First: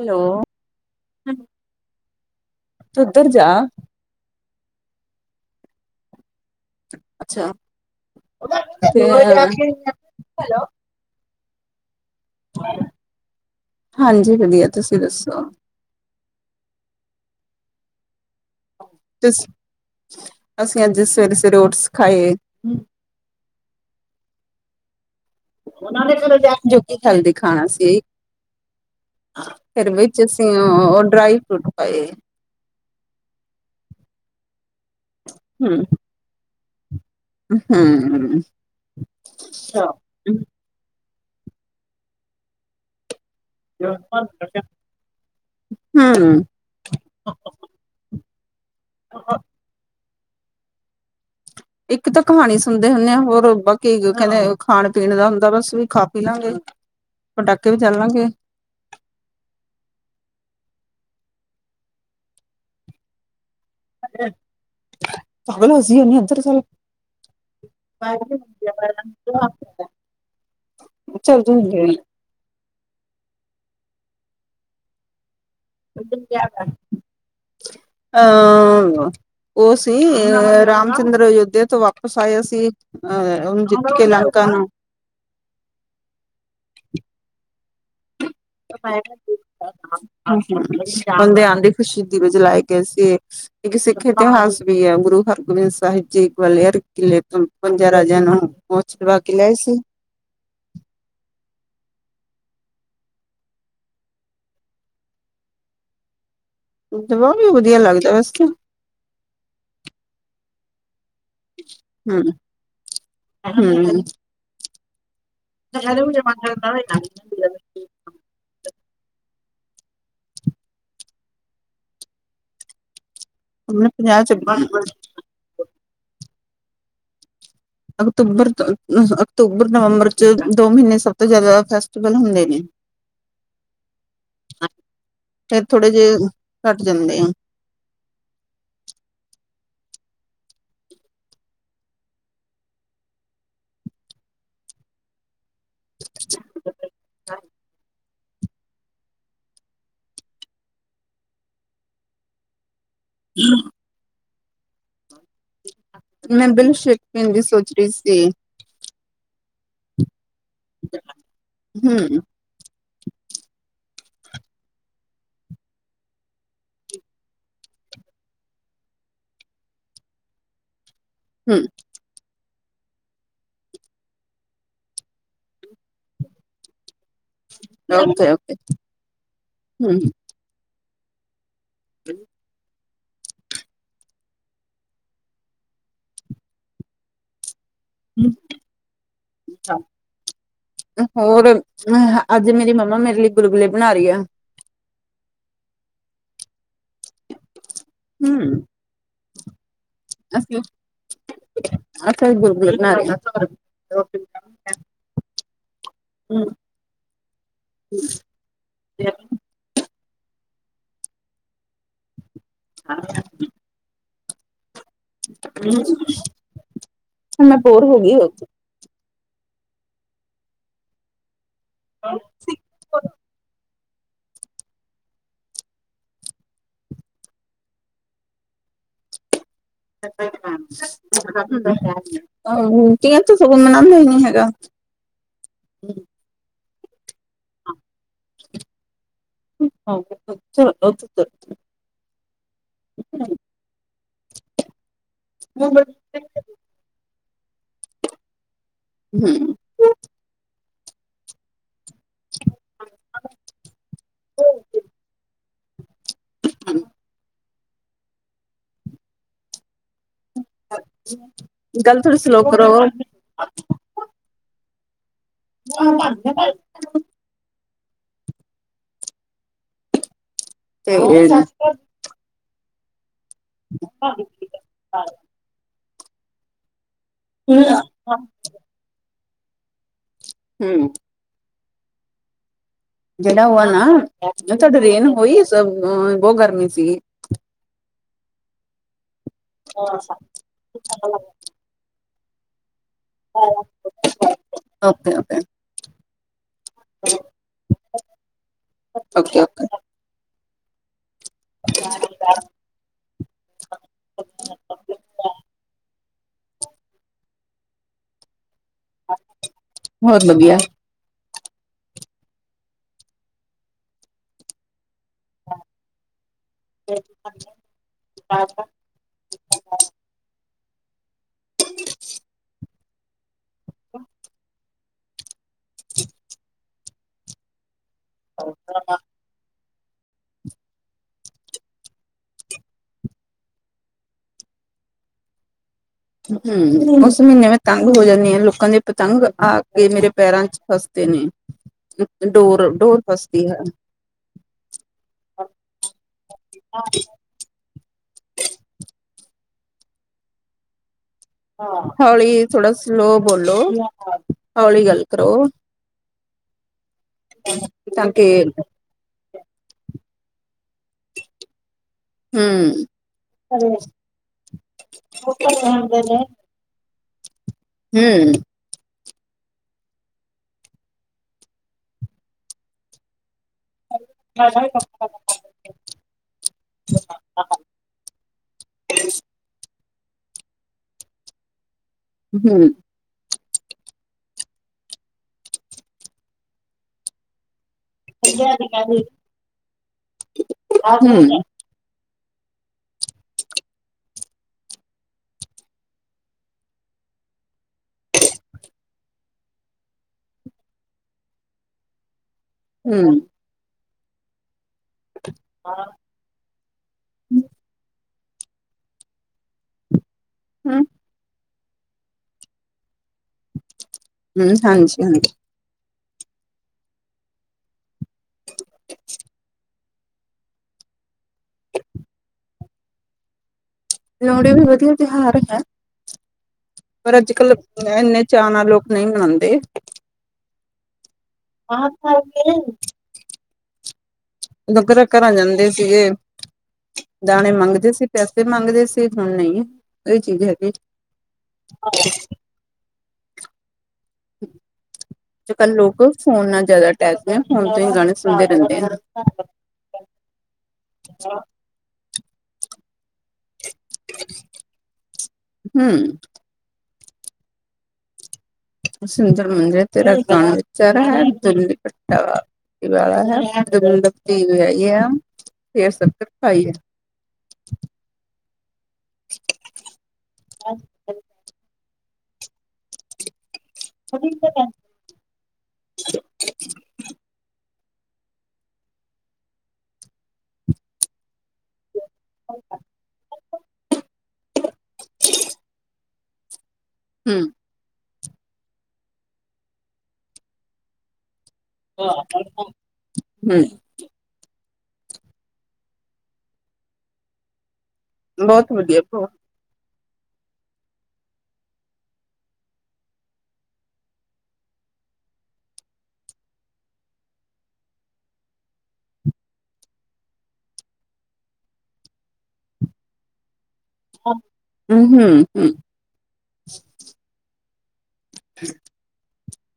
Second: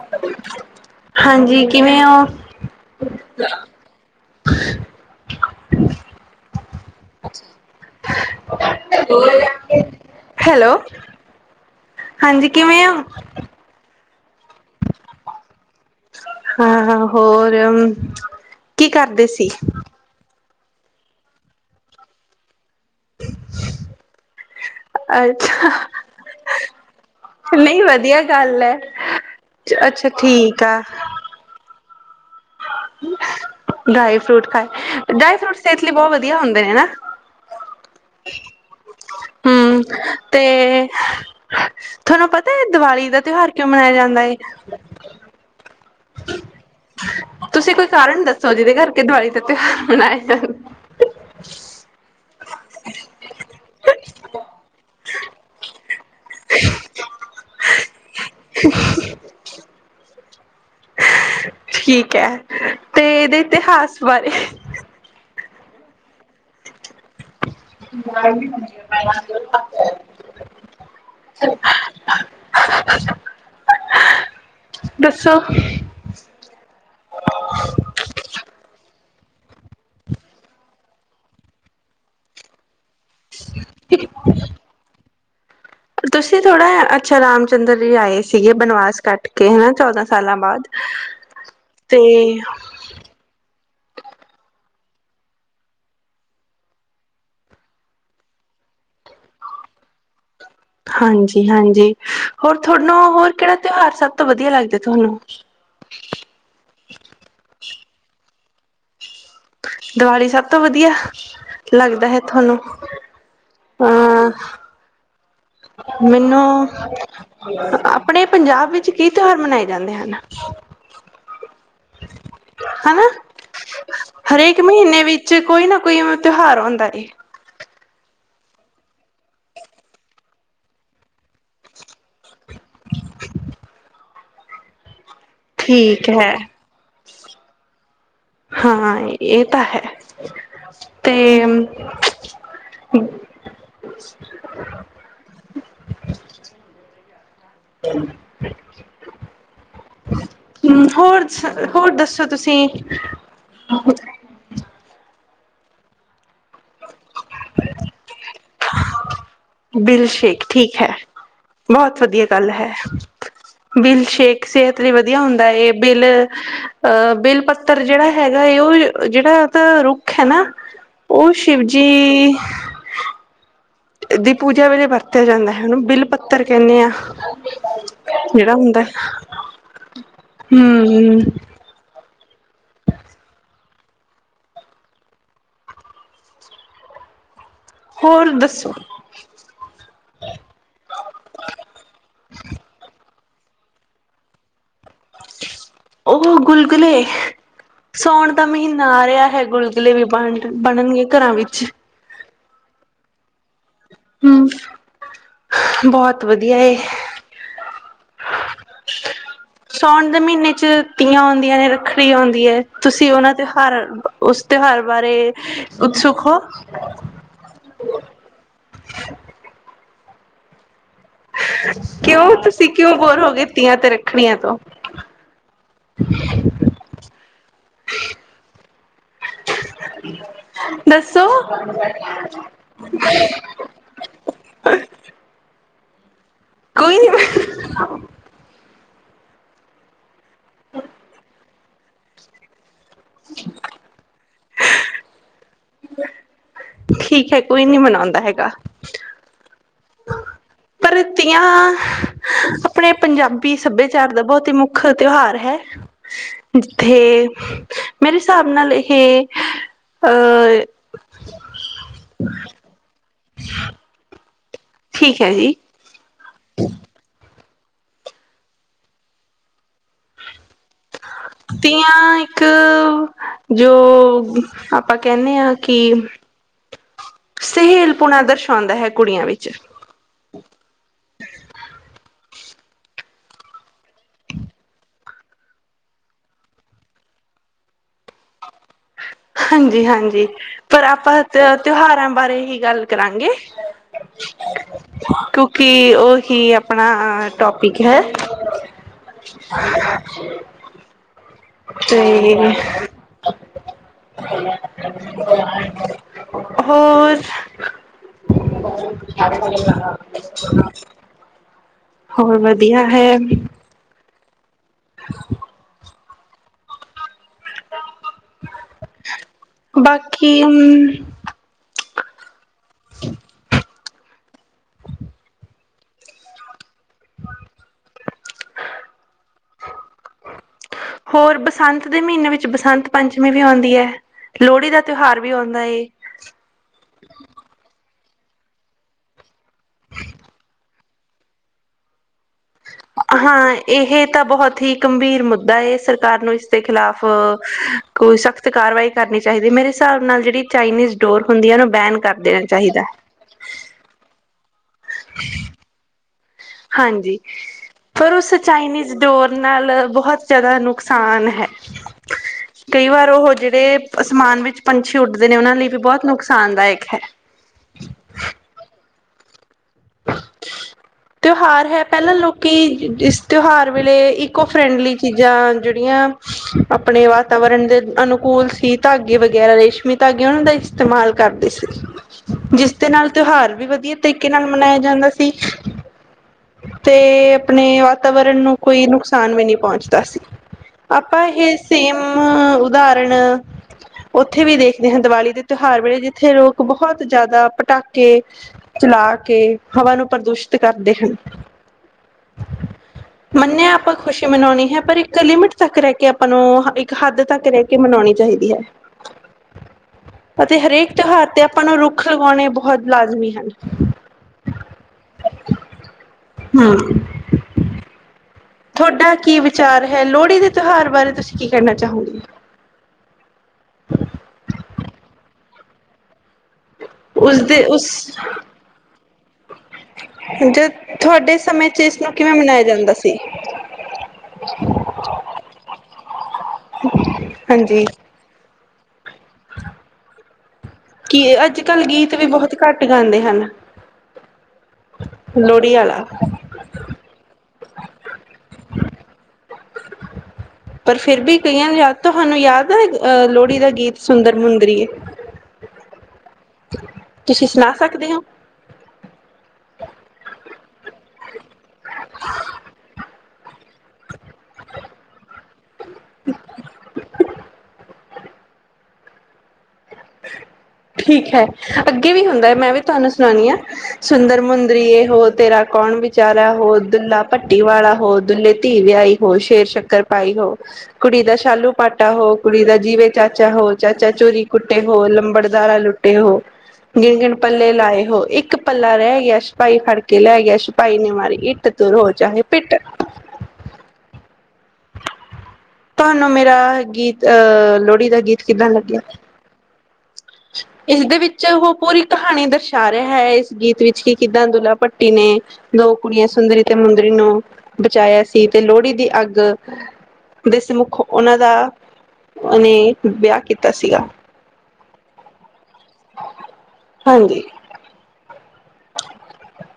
Hello ਹਾਂਜੀ ਕਿਵੇਂ ਹੋ ਤੂੰ ਉੱਧਰ ਜਾ [unintelligible] ਅੱਛਾ ਹੈਲੋ ਹੈਲੋ। ਹਾਂਜੀ ਕਿਵੇਂ ਹੋ ਹਾਂਜੀ [unintelligible] ਜੀ ਵਧੀਆ ਤੁਸੀਂ ਦੱਸੋ ਹਾਂ [unintelligible] ਕੀ ਕਰਦੇ ਸੀ ਅਸੀਂ ਅੱਜ ਸਵੇਰੇ ਸਵੇਰੇ ਉੱਟਸ ਖਾਏ ਅੱਛਾ ਉਹਨਾਂ ਨੇ ਕਦੇ ਟਾਈਮ ਜੋਗੀ ਗੱਲ ਦਿਖਾਣਾ ਨਹੀਂ ਸੀ ਉਹਨਾਂ ਨੇ ਕੱਲ ਵਧੀਆ ਗੱਲ ਹੈ। ਦਿਖਾਉਣਾ ਸੀ ਘਰ ਅੱਛਾ ਵਿੱਚ ਅਸੀਂ ਠੀਕ ਆ ਡਰਾਈ ਫਰੂਟ [unintelligible] ਆਏ ਡਰਾਈ ਫਰੂਟ ਖਾਏ ਡਰਾਈ ਫਰੂਟ ਸਿਹਤ ਕੇ ਲਈ ਬਹੁਤ ਵਧੀਆ ਹੁੰਦੇ ਭਿਆ ਹੂੰ ਹੂੰ ਤੇ ਤੁਹਾਨੂੰ ਪਤਾ ਦਿਵਾਲੀ ਦਾ [unintelligible] ਤਿੳਉਹਾਰ ਕਿਉ ਮਨਾਇਆ ਜਾਂਦਾ ਹੈ ਤੁਸੀਂ ਕੋਈ ਕਾਰਨ ਦੱਸੋ ਜਿਹਦੇ ਕਰਕੇ ਦਵਾਈ ਤੇ ਤੇ ਬੁਲਾਏ। [inaudible] ਇੱਕ ਤਾਂ ਕਹਾਣੀ ਸੁਣਦੇ ਹੁੰਦੇ ਆ, ਹੋਰ ਬਾਕੀ ਕਨੇ ਖਾਣ ਪੀਣ ਦਾ ਹੁੰਦਾ ਬਸ-ਵੀ-ਖਾ ਇਹਨਾਂ ਦੇ ਪਟਾਕੇ ਵੀ ਚੱਲਾਂਗੇ। ਠੀਕ ਹ ਤੇ ਇਹਦੇ ਇਤਿਹਾਸ ਬਾਰੇ [unintelligible] ਨ ਅੰਤਰ ਚਲ [unintelligible] [unintelligible] [unintelligible] ਉਹ ਸੀ ਅ-ਅ ਰਾਮ ਚੰਦਰ ਅਯੋਧਿਆ ਤੋਂ ਵਾਪਿਸ ਆਇਆ ਸੀ। ਹਹ-ਉਹਣ ਜਿੱਤ ਕਿ ਲੱਕਾ ਤੁਸੀਂ ਤੋੜਾ ਹੈ, ਅੱਛਾ ਰਾਮ ਚੰਦਰ ਜੀ ਆਏ। ਸੀਗੇ ਬਨਵਾਸ ਕੱਟ ਕੇ ਹਨਾ ਚੌਦਾਂ ਸਾਲਾਂ ਬਾਅਦ ਬੰਦੇ ਆਣ ਦੀ ਤੇ ਖੁਸ਼ੀ ਨੂੰ ਜਲਾਏ ਗਏ ਸੀ। ਇੱਕ ਸਿੱਖ ਇਤਿਹਾਸ ਗੁਰੂ ਹਰਗੋਬਿੰਦ ਸਾਹਿਬ ਜੀ ਗਵਾਲਿਅਰ ਕਿਲੇ ਤੋ ਪੰਜਾ ਰਾਜੇਆ ਨੂੰ [unintelligible] ਕੇ ਲਿਆਏ ਸੀ। ਹਾਂਜੀ-ਹਾਂਜੀ ਹੋਰ ਤੁਹਾਨੂੰ ਹੋਰ ਕਿਹੜਾ ਤਿਉਹਾਰ ਸਭ ਤੋਂ ਵਧੀਆ ਲੱਗਦਾ ਹੈ? ਤੁਹਾਨੂੰ ਦਵਾ ਵੀ ਵਧੀਆ ਲੱਗਦੀ [unintelligible] ਦੀਵਾਲੀ ਸਭ ਤੋਂ ਵਧੀਆ ਲੱਗਦਾ ਹੈ ਹੂੰ। ਤੁਹਾਨੂੰ। ਹਾਂ ਮੈਨੂੰ ਆਪਣੇ ਪੰਜਾਬ ਵਿੱਚ ਕੀ ਤਿਉਹਾਰ ਮਨਾਏ ਜਾਂਦੇ ਹਨ? ਹਨਾ। ਆਪਣੇ ਪੰਜਾਬ ਹਰੇਕ ਚ ਮਹੀਨੇ ਵਿੱਚ ਕੋਈ ਨਾ ਕੋਈ ਏਵੇ ਤਿਉਹਾਰ ਹੁੰਦਾ ਏ। ਅਕਤੂਬਰ-ਅਕਤੂਬਰ ਨਵੰਬਰ ਚ ਦੋ ਮਹੀਨੇ ਸਭ ਤੋਂ ਜ਼ਿਆਦਾ ਫੈਸਟੀਵਲ ਹੁੰਦੇ ਨੇ। ਹ [unintelligible] ਫੇਰ ਥੋੜੇ ਠੀਕ ਜਿਹੇ, ਹੈ ਘੱਟ ਜਾਂਦੇ ਆ। ਹਾਂ ਇਹ ਤਾਂ ਹੈ, ਤੇ ਠੀਕ [unintelligible] ਹਮ ਹੋਰ-ਜ-ਹੋਰ ਦੱਸੋ ਤੁਸੀਂ। ਹਮ ਮੈਂ ਬਿਲ ਸ਼ੇਕ ਮਨ ਦੀ ਸੋਚ ਰਹੀ ਸੀ। ਬਿਲ ਸ਼ੇਖ ਠੀਕ ਹੈ ਬਹੁਤ ਹਮ ਵਧੀਆ ਗੱਲ ਹੈ। ਬਿਲ ਸ਼ੇਕ ਸਿਹਤ ਲਈ ਵਧੀਆ ਹੁੰਦਾ ਹੈ, ਬਿਲ ਅਹ ਬਿੱਲ ਪੱਤਰ ਜਿਹੜਾ ਹੈਗਾ ਉਹ ਜਿਹੜਾ ਉਹਦਾ ਰੁੱਖ ਹੈ ਨਾ ਉਹ ਹਮ ਸ਼ਿਵਜੀ ਦੀ ਪੂਜਾ ਵੇਲੇ ਵਰਤਿਆ ਜਾਂਦਾ ਹੈ ਐਨੂੰ ਬਿੱਲ ਪੱਤਰ ਕਹਿੰਦੇ ਹ ਓਕੇ ਜਿਹੜਾ ਓਕੇ ਹੁੰਦਾ ਹੈ, ਹੂ ਹੂ ਹ [inaudible] ਹੋਰ ਦੱਸੋ ਹੋਰ ਅੱਜ ਮੇਰੀ ਮੰਮਾ ਮੇਰੇ ਲਈ ਗੁਲ ਗੁੱਲੇ ਬਣਾ ਰਹੀ ਆ ਉਹ ਗੁਲ ਗੁਲਗਲੇ ਸਾੌਉਣ ਦਾ ਹਮ ਮਹੀਨਾ ਆ ਰਿਹਾ ਹੈ ਗੁਲਗੁਲੇ ਵੀ ਬਣ ਬਣਨਗੇ ਘਰਾਂ ਵਿੱਚ ਚ ਬੁਰਦੀ ਨਾ [unintelligible] ਹੂ ਬਹੁਤ ਵਧੀਆ ਏ ਤੇ [inaudible] ਸਾਉਣ ਦੇ ਮਹੀਨੇ ਚ ਧੀਆਂ ਔਦੀਆਂ ਨੇ, ਰੱਖੜੀ ਆੁੰਂਦੀ ਥੀਏ ਤੁਸੀਂ ਉਹਨਾਂ ਤੇ ਹਰ- ਉਸ ਤਿਉਹਾਰ ਬਾਰੇ ਉਤਸੁਕ ਹੋ ਹ ਮੈਂ ਬੋਰ ਹੋ ਗਈ ਹੋ ਕਿਉਂ ਤੁਸੀਂ ਕਿਉਂ ਬੋਰ ਹੋ ਗਏ ਧੀਆਂ ਤੇਰੇ ੱਖਣੀਆਂ ਤੋਂ [unintelligible] ਤਥ ਸਗਨ ਦੱਸੋ ਮਨਾਮ ਲ ਹੈਗਾ [unintelligible] ਹਮ [inaudible] ਕੋਈ ਨੀ ਫ [unintelligible] ਹਾਂ [unintelligible] [inaudible] ਹੂੰ ਠੀਕ ਹੈ। ਕੋਈ ਨਹੀਂ ਮਨਾਉਂਦਾ ਹੈਗਾ। ਹੂ - ਪਰਤੀਆਂ ਆਪਣੇ ਪੰਜਾਬੀ ਸੱਭਿਆਚਾਰ ਦਾ ਬਹੁਤ ਹੀ ਮੁੱਖ ਤਿਉਹਾਰ ਹੈ। ਜਿੱਥੇ- ਮੇਰੇ ਹਿਸਾਬ ਨਾਲ ਇਹ- ਅਹ ਗੱਲ ਥੋੜੀ ਸਲੋ ਕਰੋ- ਠੀਕ ਹੈ ਜੀ ਹ ਲੱਦਾ [unintelligible] ਤੇ ਹੂੰ ਤਿਆਂ ਇੱਕ- ਜੋ ਆਪਾਂ ਕਹਿਣੇ ਹਾਂ ਕਿ ਸਹੇਲਪੁਣਾ ਦਰਸਾਉਂਦਾ ਹੈ ਕੁੜੀਆਂ ਵਿੱਚ- ਚ [inaudible] ਹੂੰ ਜਿਹੜਾ ਉਹ ਆ ਨਾ ਤੁਹਾਡੇ ਰੇਨ ਹੋਈ ਸੀ ਬਹੁਤ ਗਰਮੀ ਸੀਗੀ। ਹਾਂਜੀ ਹਾਂਜੀ ਪਰ ਆਪਾਂ ਤਿਉਹਾਰਾਂ- ਪਰ ਇਹ ਗੱਲ- ਕਰਾਂਗੇ ਓਕੇ ਓਕੇ ਕਿਉਂਕਿ ਉਸ- ਠੀ ਆ ਆਪਣਾ ਟੋਪਿਕ ਹੈ- [inaudible] ਓਕੇ ਓਕੇ ਤੇ- ਹੋਰ- ਬਹੁਤ ਵਧੀਆ [unintelligible] ਹੋਰ ਵਧੀਆ ਹੈ- [inaudible] ਬਾਕੀ- ਹੂੰ- [inaudible] [inaudible] [unintelligible] [inaudible] ਹ ਤਾਂ [unintelligible] ਹੋਰ ਬਸੰਤ ਦੇ ਮਹੀਨੇ ਵਿੱਚ ਬਸੰਤ ਪੰਚਮੀ ਵੀ ਆਉਂਦੀ ਹੈ। ਲੋਹੜੀ ਦਾ ਤਿਉਹਾਰ ਵੀ ਆਉਂਦਾ ਏ। ਹੂੰ ਉਸ ਮਹੀਨੇ ਮੈਂ ਤਾਂ ਹੋ ਜਾਂਦੇਆ, ਲੋਕਾਂ ਦੇ ਪਤੰਗ ਆਕੇ ਮੇਰੇ ਪੈਰਾਂ ਚ ਫਸਦੇ ਨੇ ਡੋਰ ਡੋਰ ਫਸਦੀ ਹਾਂ ਹੈ ਇਹ ਤਾਂ ਬਹੁਤ ਹੀ ਗੰਭੀਰ ਮੁੱਦਾ ਹੈ। ਸਰਕਾਰ ਨੂੰ ਇਸਦੇ ਖਿਲਾਫ਼ ਕੋਈ ਸਖਤ ਕਾਰਵਾਈ ਕਰਨੀ ਚਾਹੀਦੀ ਮੇਰੇ ਹਿਸਾਬ ਨਾਲ ਜਿਹੜੀ ਚਾਈਨੀਜ਼ ਡੋਰ ਹੁੰਦੀ ਹੈ ਉਹਨੂੰ ਬੈਨ ਕਰ ਦੇਣਾ ਹੌਲੀ ਥੋੜਾ ਚਾਹੀਦਾ ਹੈ ਸਲੋ ਬੋਲੋ, ਹੌਲੀ ਗੱਲ ਕਰੋ। ਹਾਂ ਜੀ ਤਾਂ ਪਰ ਕਿ ਉਸ ਚਾਈਨੀਜ਼ ਡੋਰ ਨਾਲ ਬਹੁਤ ਜ਼ਿਆਦਾ ਨੁਕਸਾਨ ਹੈ। ਹੂੰ ਕਈ ਵਾਰ ਉਹ ਹਮ ਜਿਹੜੇ ਅਸਮਾਨ ਵਿੱਚ ਪੰਛੀ ਉੱਡਦੇ ਨੇ ਉਹਨਾਂ ਲਈ ਵੀ ਬਹੁਤ ਨੁਕਸਾਨਦਾਇਕ ਹੈ। ਹੂੰ ਤਿਉਹਾਰ ਹੈ ਪਹਿਲਾਂ ਲੋਕੀ ਤਿਉਹਾਰ ਵੇਲੇ ਇਕੋ ਫਰੈਂਡਲੀ ਚੀਜ਼ਾਂ ਜਿਹੜੀਆਂ, ਆਪਣੇ ਵਾਤਾਵਰਨ ਦੇ ਅਨੁਕੂਲ ਸੀ। ਧਾਗੇ ਵਗੈਰਾ ਰੇਸ਼ਮੀ ਧਾਗੇ ਉਹਨਾਂ ਦਾ ਇਸਤੇਮਾਲ ਕਰਦੇ ਸੀ। ਜਿਸਦੇ ਨਾਲ ਤਿਉਹਾਰ ਵੀ ਵਧੀਆ ਤਰੀਕੇ ਨਾਲ ਮਨਾਇਆ ਜਾਂਦਾ ਸੀ। ਤੇ ਆਪਣੇ ਵਾਤਾਵਰਨ ਨੂੰ ਕੋਈ ਨੁਕਸਾਨ ਵੀ ਨਹੀਂ ਪਹੁੰਚਦਾ ਸੀ। ਆਪਾਂ ਇਹ ਸੇਮ ਉਦਾਹਰਣ- ਉੱਥੇ ਵੀ ਦੇਖਦੇ ਹਾਂ, ਦੀਵਾਲੀ ਦੇ ਤਿਉਹਾਰ ਵੇਲੇ ਜਿੱਥੇ ਲੋਕ ਬਹੁਤ ਜ਼ਿਆਦਾ ਪਟਾਕੇ, ਚਲਾ ਕੇ ਹਵਾ ਨੂੰ ਪ੍ਰਦੂਸ਼ ਕਰਦੇ ਹਨ। ਮੰਨਿਆ ਆਪਾਂ ਖੁਸ਼ੀ ਮਨਾਉਣੀ ਹੈ ਪਰ ਇੱਕ ਇੱਕ ਲਿਮਿਟ ਤੱਕ ਰਹਿ ਕੇ ਆਪਾਂ ਨੂੰ, ਇੱਕ ਹੱਦ ਤੱਕ ਰਹਿ ਕੇ ਮਨਾਉਣੀ ਚਾਹੀਦੀ ਹੈ। ਅਤੇ ਹਰੇਕ ਤਿਉਹਾਰ ਤੇ ਆਪਾਂ ਨੂੰ ਰੁੱਖ ਲਗਾਉਣੇ ਬਹੁਤ ਲਾਜ਼ਮੀ ਹਨ [inaudible] ਹਮ। ਤੁਹਾਡਾ ਕੀ ਵਿਚਾਰ ਹੈ। ਲੋਹੜੀ ਦੇ ਤਿਉਹਾਰ ਬਾਰੇ ਤੁਸੀਂ ਕੀ ਕਹਿਨਾ ਚਾਹੋਗੇ। ਲੋਹੜੀ ਵੀ ਵਧੀਆ ਤਿਉਹਾਰ ਹੈ। ਪਰ ਉਸਦੇ ਅੱਜ-ਕੱਲ੍ਹ ਉਸ ਇੰਨੇ ਚਾਅ ਨਾਲ ਲੋਕ ਨਹੀਂ ਮਨਾਉਂਦੇ ਜ ਤੁਹਾਡੇ ਸਮੇਂ ਚ ਇਸਨੂੰ ਕਿਵੇਂ ਮਨਾਇਆ ਜਾਂਦਾ ਸੀ [unintelligible] ਹਾਂਜੀ [unintelligible] ਕੀ ਅੱਜ-ਕੱਲ੍ਹ ਗੀਤ ਵੀ ਬਹੁਤ ਘੱਟ ਗਾਉਂਦੇ ਹਨ। [inaudible] ਅੱਜ ਲੋਹੜੀ ਕੱਲ੍ਹ ਲੋਕ ਵਾਲਾ ਫੋਨ ਨਾਲ ਜ਼ਿਆਦਾ ਟੈਸਦੇ ਆ ਹੁਣ ਤੁ ਹੀ ਗਾਣੇ ਸੁਣਦੇ ਰਹਿੰਦੇ ਆ ਪਰ ਫਿਰ ਵੀ ਕਈਆਂ ਜਾ ਤੁਹਾਨੂੰ ਯਾਦ ਹੈ ਅ ਲੋਹੜੀ ਦਾ ਗੀਤ ਸੁੰਦਰ ਮੁਦਰੀਏ [unintelligible] ਤੁਸੀਂ ਸੁਣਾ ਸਕਦੇ ਹੋ ਸੰਦਰ ਮੁੰਦਰਏ, ਤੇਰਾ ਕੌਣ ਵਿਚਾਰ ਹੈ ਦੋਲਾਪਾਠੀ ਵਾਲਾ ਹੈ। [unintelligible] ਫੇਰ ਸਭ ਤੱਕ ਖਾਈ ਹੈ [unintelligible] [inaudible] ਠੀਕ ਹੈ ਅ ਇਵੇ ਹੀ ਹੁੰਦਾ ਹੈ ਮੈਂ ਵੀ ਤੁਹਾਨੂੰ ਸੁਣਾਣੀ ਹਾਂ। ਸੁੰਦਰ ਮੁੰਦਰੀਏ ਹੋ ਤੇਰਾ ਕੌਣ ਵਿਚਾਰਾ ਹੋ ਦੁੱਲਾ ਭੱਟੀ ਵਾਲਾ ਹੋ ਦੁੱਲੇ ਧੀ ਵਿਆਹੀ ਹੋ ਸ਼ੇਰ ਸ਼ੱਕਰ ਪਾਈ ਹੋ ਕੁੜੀ ਦਾ ਸ਼ਾਲੂ ਪਾਟਾ ਹੋ ਕੁੜੀ ਦਾ ਜੀਵੇ ਚਾਚਾ ਹੋ ਚਾਚਾ ਚੋਰੀ ਕੁੱਟੇ ਹੋ ਲੰਬੜਦਾਰਾ ਲੁੱਟੇ ਹੋ ਗਿਣਗਿਣ ਪੱਲੇ ਲਾਏ ਹੋ ਇੱਕ ਪੱਲਾ ਰਹਿ ਗਿਆ ਛਪਾਈ ਫੜ ਕੇ ਲੈ ਗਿਆ ਛਪਾਈ ਨੇ ਮਾਰੀ ਇੱਕ ਤੇ ਤੂੰ ਰੋ ਚਾਹੇ ਪਿੱਟ ਹਮ ਤੁਹਾਨੂੰ ਮੇਰਾ ਗੀਤ ਆ ਲੋਹੜੀ ਦਾ ਗੀਤ ਕਿੱਦਾਂ ਬਹੁਤ ਵਧੀਆ ਲੱਗਿਆ। ਬਹੁਤ ਇਸਦੇ ਵਿੱਚ ਉਹ ਪੂਰੀ ਕਹਾਣੀ ਦਰਸਾ ਰਿਹਾ ਹੈ ਇਸ ਗੀਤ ਵਿੱਚ ਕਿ ਕਿੱਦਾਂ ਦੁੱਲਾ ਭੱਟੀ ਨੇ ਦੋ ਕੁੜੀਆਂ ਸੁੰਦਰੀ ਤੇ ਮੁੰਦਰੀ ਨੂੰ ਬਚਾਇਆ ਸੀ ਤੇ ਲੋਹੜੀ ਦੀ ਅੱਗ ਦੇ ਸਮੁੱਖ ਉਹਨਾਂ ਦਾ ਉਹ ਨੇ ਵਿਆਹ ਕੀਤਾ ਸੀਗਾ ਹੂੰ-ਹੂੰ ਹੂੰ ਹਾਂਜੀ [inaudible] [inaudible]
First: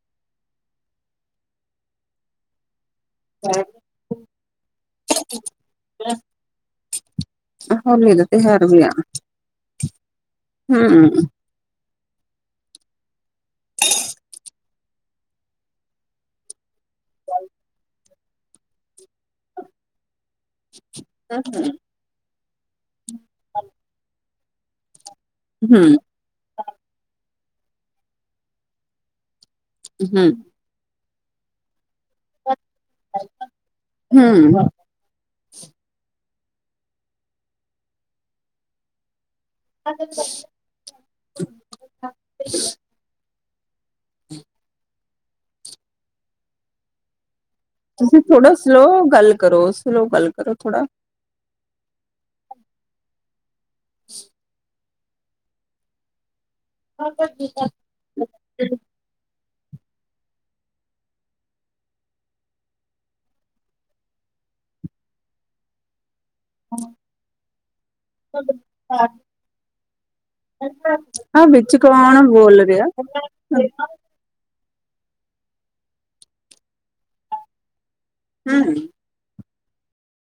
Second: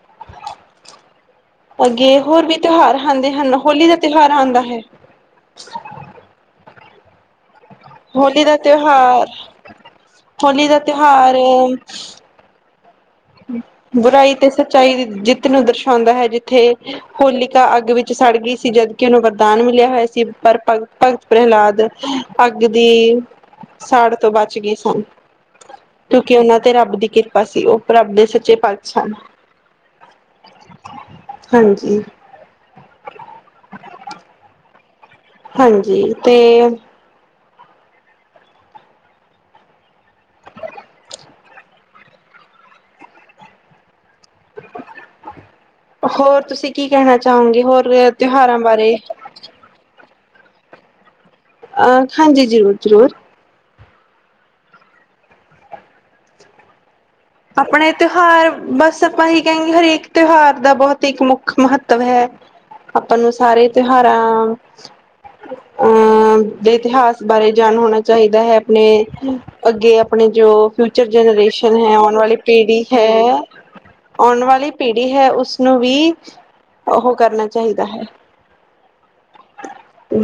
ਅੱਗੇ ਹੋਰ ਵੀ ਤਿਉਹਾਰ ਆਂਦੇ ਹਨ ਹੋਲੀ ਦਾ ਤਿਉਹਾਰ ਆਂਦਾ ਹੈ। ਹੋਲੀ ਦਾ ਤਿਉਹਾਰ ਹੋਲੀ ਦਾ ਹਮ ਤਿਉਹਾਰ ਬੁਰਾਈ ਤੇ ਸੱਚਾਈ ਦੀ ਜਿੱਤ ਨੂੰ ਦਰਸਾਉਂਦਾ ਹੈ ਜਿੱਥੇ ਹੋਲਿਕਾ ਅੱਗ ਵਿੱਚ ਸੜ ਗਈ ਸੀ, ਜਦਕਿ ਉਹਨੂੰ ਵਰਦਾਨ ਮਿਲਿਆ ਹੋਇਆ ਸੀ ਪਰ ਭਗ-ਭਗਤ ਹਮ ਪ੍ਰਹਲਾਦ ਅੱਗ ਦੀ ਸਾੜ ਤੋਂ ਬਚ ਗਏ ਸਨ। ਕਿਉਕਿ ਉਹਨਾਂ ਤੇ ਰੱਬ ਦੀ ਕਿਰਪਾ ਬਸ ਸੀ ਉਹ ਰੱਬ ਦੇ ਸੱਚੇ ਪਾਤਸ਼ਾਹ ਹੂੰ ਹਾਂਜੀ। ਹਮ ਹਾਂਜੀ। ਤੇਲ [inaudible] ਹੋਰ ਤੁਸੀਂ ਕੀ ਕਹਿਣਾ ਚਾਹੋਗੇ ਹੋਰ ਤੁਸੀਂ ਥੋੜਾ ਤਿਉਹਾਰਾਂ ਬਾਰੇ ਸਲੋਅ ਗੱਲ ਕਰੋ, ਸਲੋ ਗੱਲ ਕਰੋ ਥੋੜਾ। ਅ ਹਾਂਜੀ ਜੀ ਜ਼ਰੂਰ। [inaudible] ਆਪਣੇ ਤਿਉਹਾਰ ਬਸ ਆਪਾਂ ਹੀ ਕਹਿੰਦੇ ਹਰੇਕ ਤਿਉਹਾਰ ਦਾ ਬਹੁਤ ਇੱਕ ਮੁੱਖ ਮਹੱਤਵ ਹੈ, ਆਪਾਂ ਨੂੰ ਸਾਰੇ ਤਿਉਹਾਰਾਂ ਅਹ ਦੇ ਇਤਿਹਾਸ ਬਾਰੇ ਜਾਣ ਹੋਣਾ ਚਾਹੀਦਾ ਹੈ ਆਪਣੇ ਅੱਗੇ ਆਪ ਆਪਣੇ ਜੋ ਫਿਊਚਰ ਹਾਂ ਜਨਰੇਸ਼ਨ ਵਿੱਚ ਹੈ ਉਹ ਕੌਣ ਏ ਬੋਲ ਪੀੜੀ ਰਿਹਾ ਹੈ ਔਨੂੰ ਦੇ ਪਹਲੀ ਵਾਲੀ ਪੀੜੀ ਹੈ ਉਸਨੂੰ ਵੀ, ਉਹ ਕਰਨਾ ਚਾਹੀਦਾ ਹੈ। ਹਾਂਜੀ